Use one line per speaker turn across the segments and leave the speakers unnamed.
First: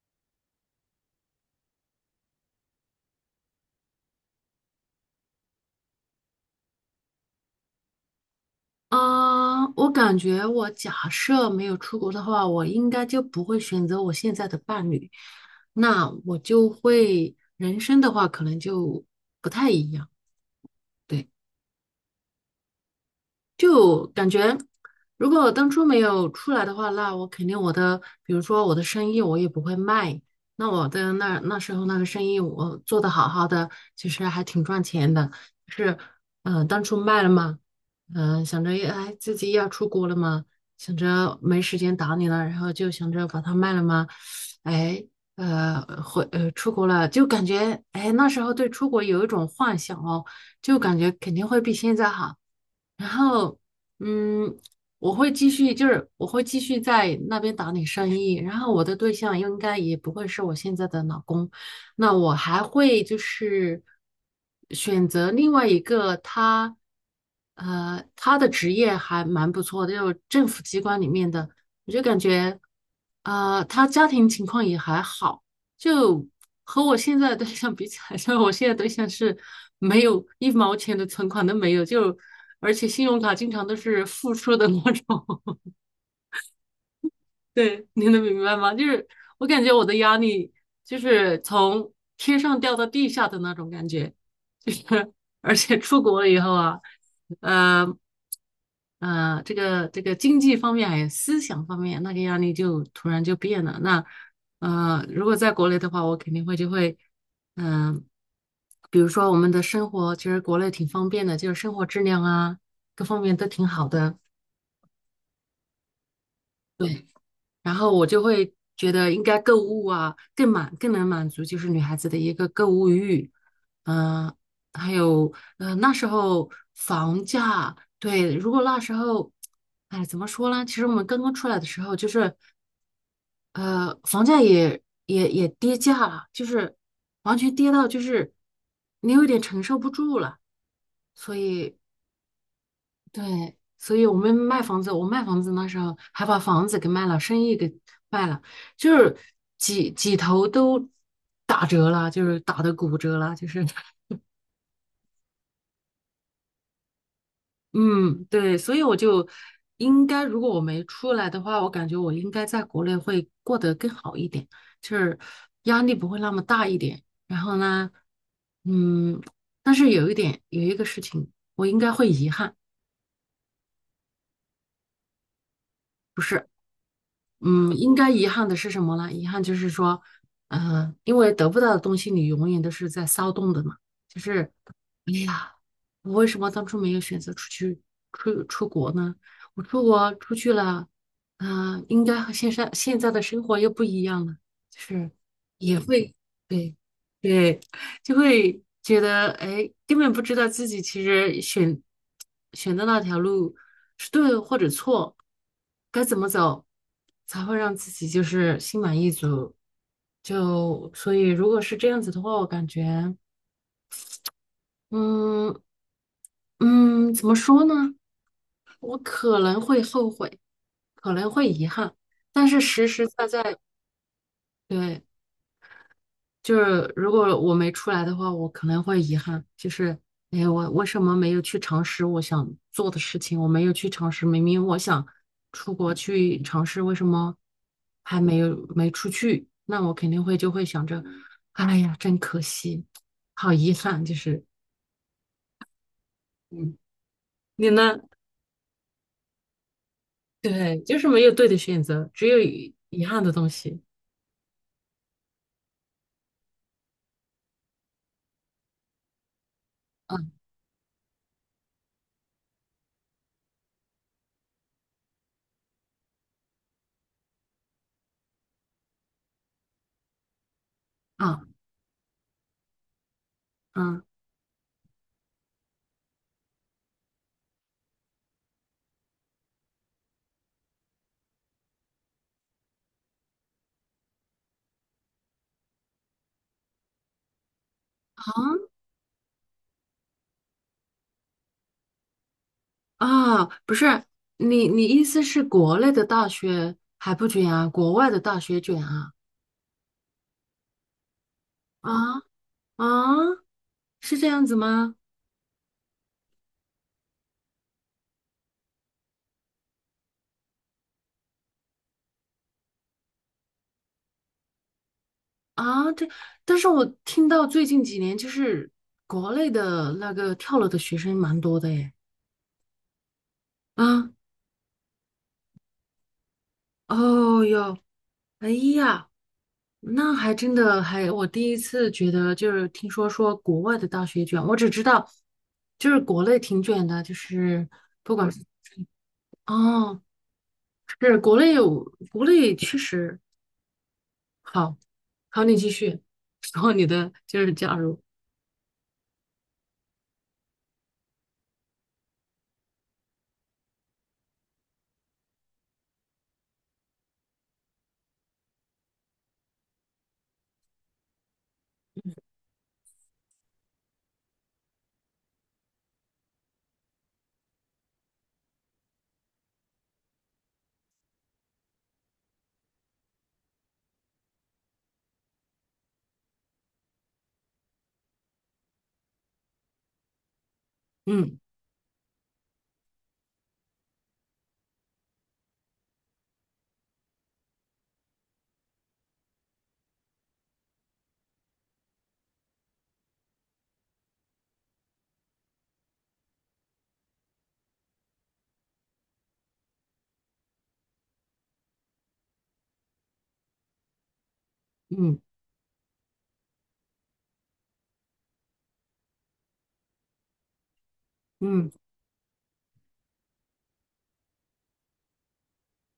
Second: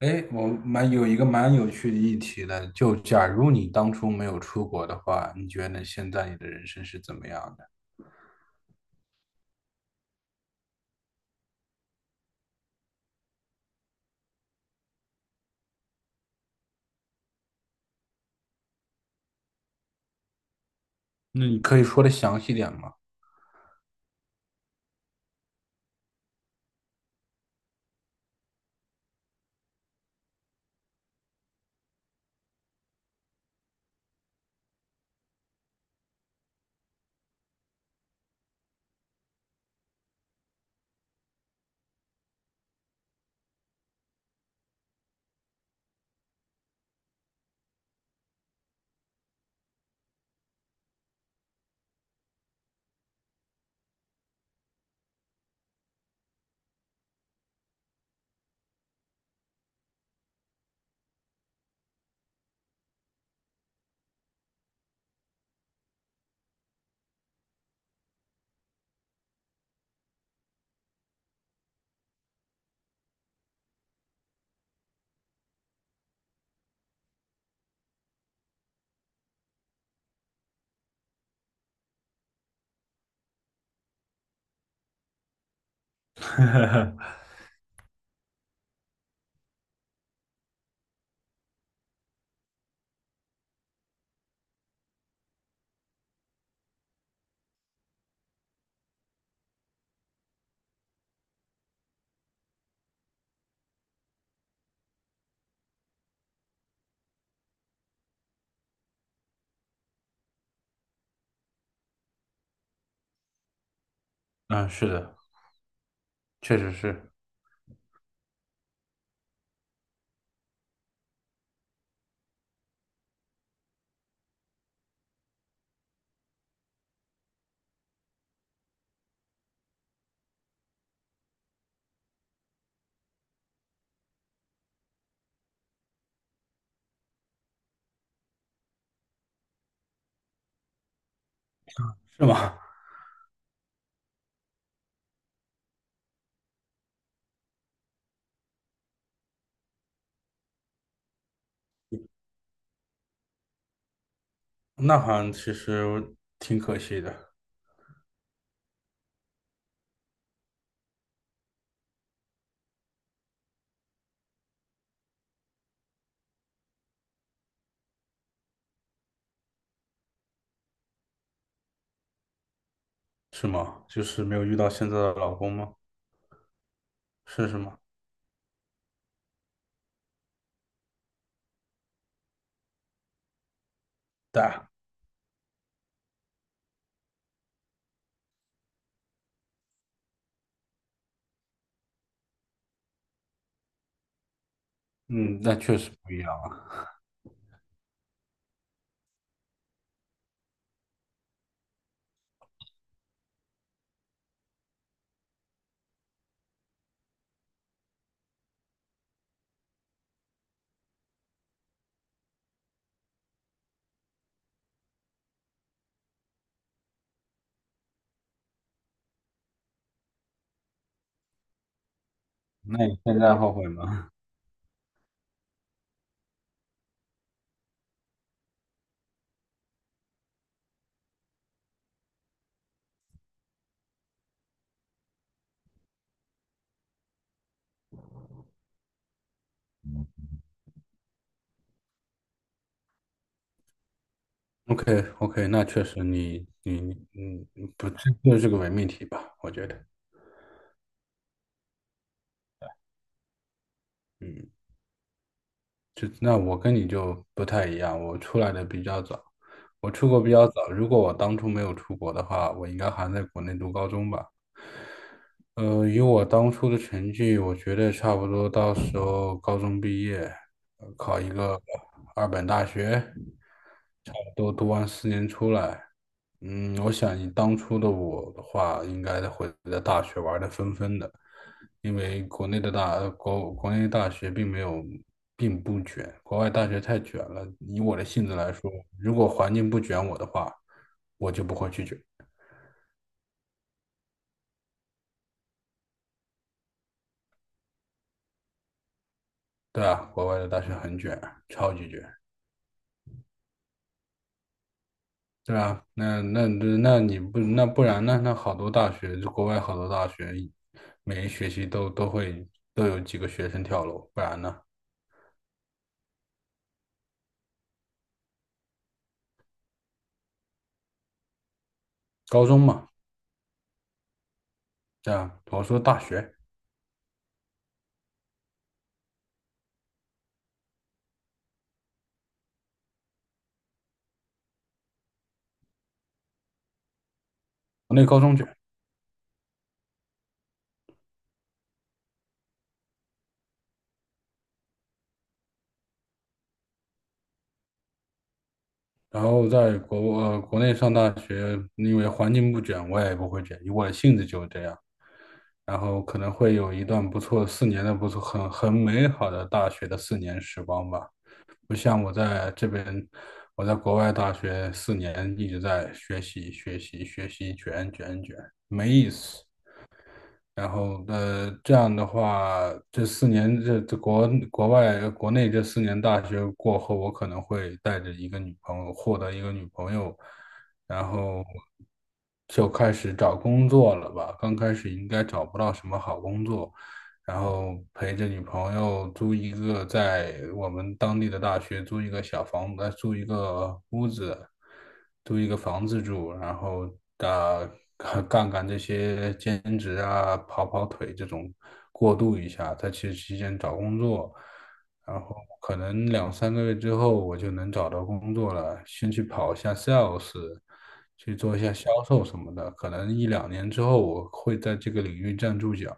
哎，我一个蛮有趣的议题的，就假如你当初没有出国的话，你觉得现在你的人生是怎么样的？
啊，我感觉我假设没有出国的话，我应该就不会选择我现在的伴侣，那我就会人生的话可能就不太一样。对。
那你可以说的详细点吗？
就感觉，如果我当初没有出来的话，那我肯定我的，比如说我的生意我也不会卖。那我的那时候那个生意我做的好好的，其实还挺赚钱的。就是，当初卖了嘛，想着哎自己要出国了嘛，想着没时间打理了，然后就想着把它卖了嘛，哎，出国了，就感觉哎那时候对出国有一种幻想哦，就感觉肯定会比现在好。然后，嗯，我会继续，就是我会继续在那边打理生意。然后我的对象应该也不会是我现在的老公，那我还会就是选择另外一个他，他的职业还蛮不错的，就是政府机关里面的，我就感觉，他家庭情况也还好。就和我现在的对象比起来，就我现在对象是没有一毛钱的存款都没有，就而且信用卡经常都是负数的那种。对，你能明白吗？就是我感觉我的压力就是从天上掉到地下的那种感觉，就是而且出国了以后啊，嗯。这个经济方面还有思想方面，那个压力就突然就变了。那如果在国内的话，我肯定会就会，嗯、比如说我们的生活，其实国内挺方便的，就是生活质量啊，各方面都挺好的。
嗯，是的，确实
对，
是。
然后我就会觉得应该购物啊，更能满足就是女孩子的一个购物欲，嗯、还有那时候房价，对，如果那时候，哎，怎么说呢？其实我们刚刚出来的时候，就是房价也跌价了，就是完全跌到就是你有点承受不住了，所以
是吗
对，所以我们卖房子，我卖房子那时候还把房子给卖了，生意给卖了，就是几头都打折了，就是打的骨折了，就是
那好像其实挺可惜的。
嗯，对，所以我就应该，如果我没出来的话，我感觉我应该在国内会过得更好一点，就是压力不会那么大一点。然后呢，嗯，但是有一点，有一个事情，我应该会遗憾。
是吗？就是没有遇到现在的老公吗？
不是。
是是
嗯，
吗？
应该遗憾的是什么呢？遗憾就是说，因为得不到的东西，你永远都是在骚动的嘛。就
对
是，
啊。
哎呀，我为什么当初没有选择出国呢？我出国出去了，应该和现在的生活又不一样了。就是
嗯，那确
也
实不
会，
一样
对
啊。
对，就会觉得，哎，根本不知道自己其实选的那条路是对或者错，该怎么走才会让自己就是心满意足。就所以，如果是这样子的话，我感觉，嗯怎么说呢？我可能会后悔，可能会遗憾，但是
那
实
你
实
现
在
在后
在，
悔吗
对。就是如果我没出来的话，我可能会遗憾，就是哎，我为什么没有去尝试我想做的事情？我没有去尝试，明明我想出国去尝试，为什么还没出去？那我肯定会就会想着，哎呀，真可惜，好遗憾，就是
？OK OK，那确实你
嗯，
你你
你
嗯，不，
呢？
这就是个伪命题吧？我觉得。
对，就是没有对的选择，只有遗憾的东西。
嗯。就那我跟你就不太一样，我出来的比较早，我出国
嗯，
比较早。如果我当初没有出国的话，我应该还在国内读高中吧。以我当初的成绩，我觉得差不多到时候高中毕业，考一
啊，
个二本大学，
嗯，
差不多读完四年出来。我想以当初的我的话，应该会在大学玩的疯疯的。因为国内的大，呃国国内大学并没有，并不卷，国外大学太卷了。以我的性子来
好，
说，如果环境不卷我的话，我就不会去卷。
啊，不是，你意思是国内的大学还不卷啊，国外的大学卷啊？
对啊，国外的大学很卷，超级
啊
卷。
啊，是这样子吗？
对啊，那你不然呢？那好多大学，就国外好多大学，每一学期都有几个学生跳楼，不然呢？
啊，但是我听到最近几年就是国内的那个跳楼的学生蛮多的耶。
高中嘛，
啊，
对啊，我说大学，
哦哟，哎呀，那还真的还，我第一次觉得就是听说国外的大学卷，我只知道就是国内挺卷的，就是
国内
不
高
管
中
是。
卷。
哦，是国内确实好，好，你继续。然后你的就是假如，
然后在国内上大学，因为环境不卷，我也不会卷，因为我的性子就是这样，然后可能会有一段不错四年的不错很美好的大学的4年时光吧。不像我在这边，我在国外大学四年一直在学习学习学习卷卷卷，没意思。然后，这样的话，这四年这这国国外国内这四年大学过后，我可能会带着一个女朋友，获得一个女朋友，然
嗯
后就开始找工作了吧。刚开始应该找不到什么好工作，然后陪着女朋友租一个在我们当地的大学租一个小房，子，租一个屋子，租一个房子住，然后啊干干这些兼职啊，跑跑腿这种过渡一下，在其实期间找工作，
嗯
然后可能2、3个月之后我就能找到工作了，先去跑一下 sales。去做一
嗯
下销售什么的，可能1、2年之后我会在这个领域站住脚。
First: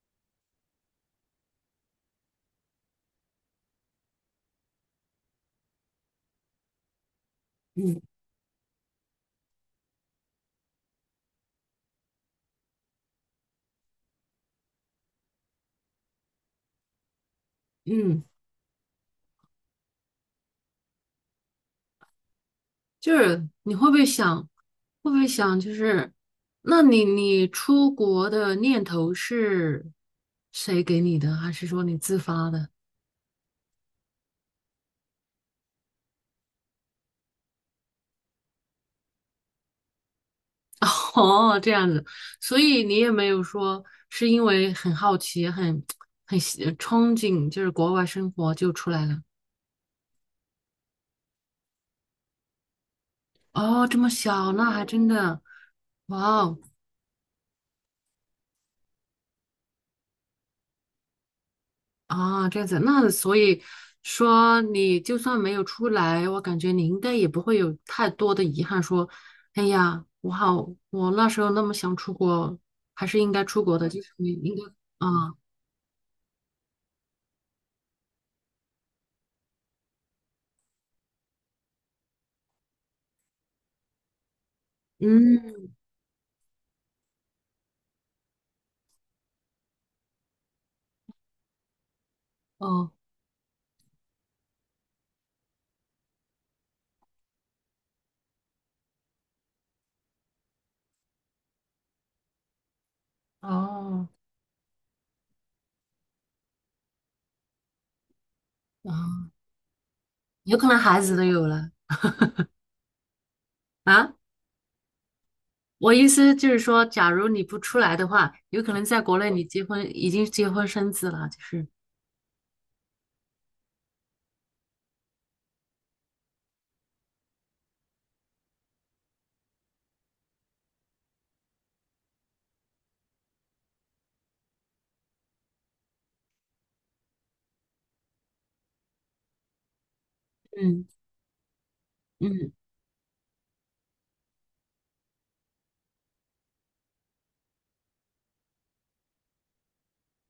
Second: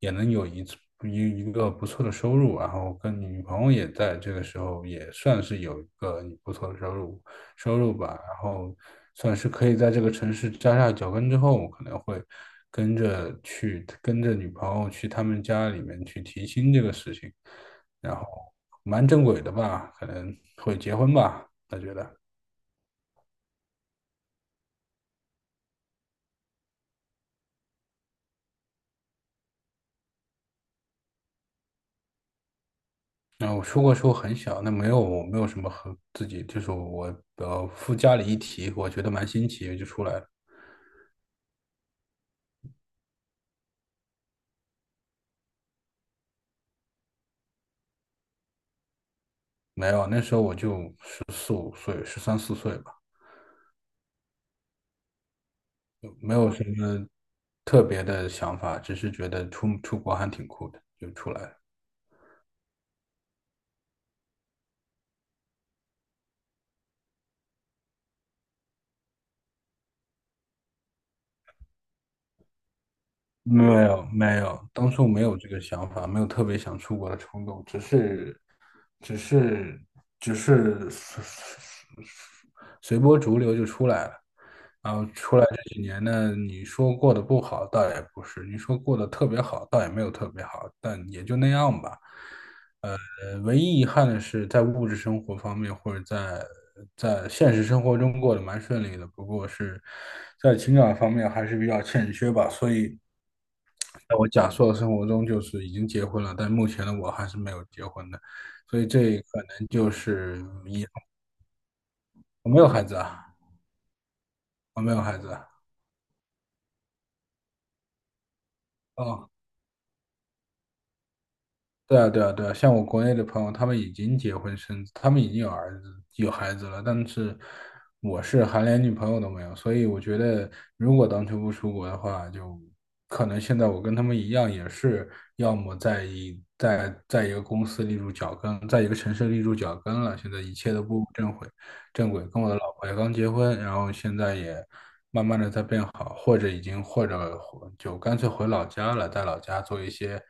也能有一次一一个不错的收入，然后跟女朋友也在这个时候也算是有一个不错的收入
嗯
吧，然后算是可以在这个城市扎下脚跟之后，我可能会跟着女朋友去他们家里面去提亲这个事情，然
嗯，
后蛮正轨的吧，可能会结婚吧，我觉得。
就是你会不会想，会不会想就是，那你出国的念头是谁给你的，还是说你自发的？
然后我出国时候很小，那没有什么和自己，就是我附加了一提，我觉得蛮新奇，就出来了。
哦，这样子，所以你也没有说是因为很好奇、很憧憬，就是国外生活就出来了。
没有，那时候我就14、15岁，13、14岁吧，
哦，这么小，那还真的，哇
没有
哦，
什么特别的想法，只是觉得出国还挺酷的，就出来了。
啊，这样子，那所以说你就算没有出来，我感觉你应该也不会有太多的遗憾，说，哎呀，我那时候那么想出国，还是应该
没
出国的，就
有，
是你
没
应该，
有，当初没
啊，
有这个想法，没有特别想出国的冲动，只是，只是，只是随波逐流就出来了。然后出来
嗯，
这几年呢，你说过得不好，倒也不是；你说过得特别好，倒也没有特别好，但也就那样吧。
哦，
唯一遗憾的是，在物质生活方面，或者在现实生活中过得蛮顺利的，不过是在情感方面还是比较欠缺吧。所以，
哦，
在我假设的生活中，就是已经结婚了，但目前的我还是没有结婚的，所以这
啊，
可能就是
有可能
遗
孩
憾。
子都有了
我没有孩子啊，
啊。
我没有孩子啊。
我意思就是说，假如你不出来的话，有可能在国
哦，
内你已经结婚生子了，就是，
对啊，对啊，对啊，像我国内的朋友，他们已经结婚生子，他们已经有儿子、有孩子了，但是我是还连女朋友都没有，所以我觉得，如果当初不出国的话，就可能现在我跟他们一样，也是要么在一个公司立住脚跟，在一个城市立住脚跟了，现在一切都
嗯
步入正轨，正轨。跟我
嗯
的老婆也刚结婚，然后现在也慢慢的在变好，或者就干脆回老家了，在老家做一些。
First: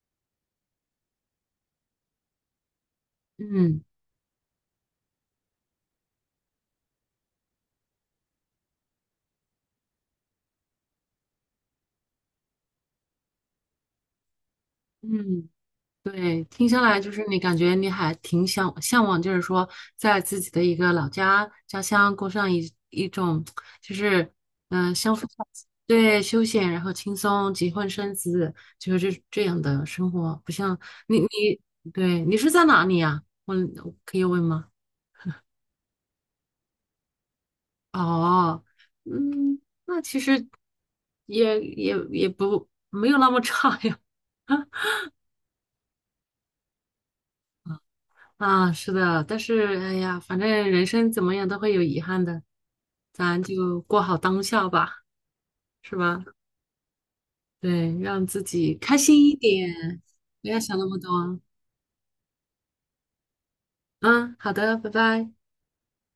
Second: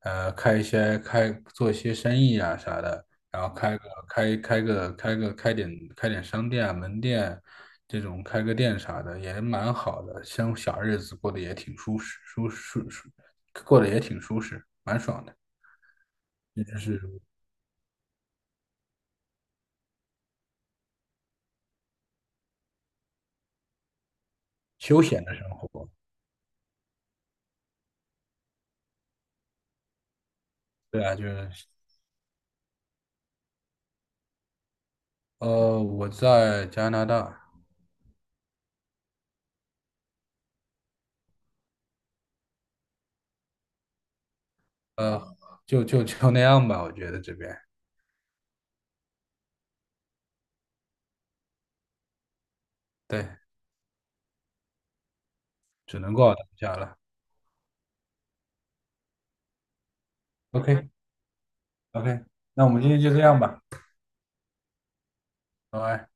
开一些开做一些生意啊啥的，然后
嗯。
开开个开个开点开点商店啊门店，这种开个店啥的也蛮好的，像小日子过得也挺舒适，蛮爽的。
嗯，对，
这
听
就
下来
是
就是你感觉你还挺想向往，就是说在自己的一个老家家乡过上一种就是
休
相
闲
夫
的
教
生
子，
活。
对，休闲，然后轻松，结婚生子，就是这样的生活，不像
对啊，
你
就是
你对是在哪里呀、我可以问吗？
我在加拿大。
哦，嗯，那其实也不没有那么差呀。
呃，就那样吧，我觉得这边
啊，是的，但是哎呀，反正人生怎么样都会有遗憾的，
对，
咱就过好当下吧，是
只能
吧？
过到当下了。
对，让自己开心一点，不要
OK
想那么多。
OK，那我们今天就这样吧，
嗯，好的，拜拜。
拜拜。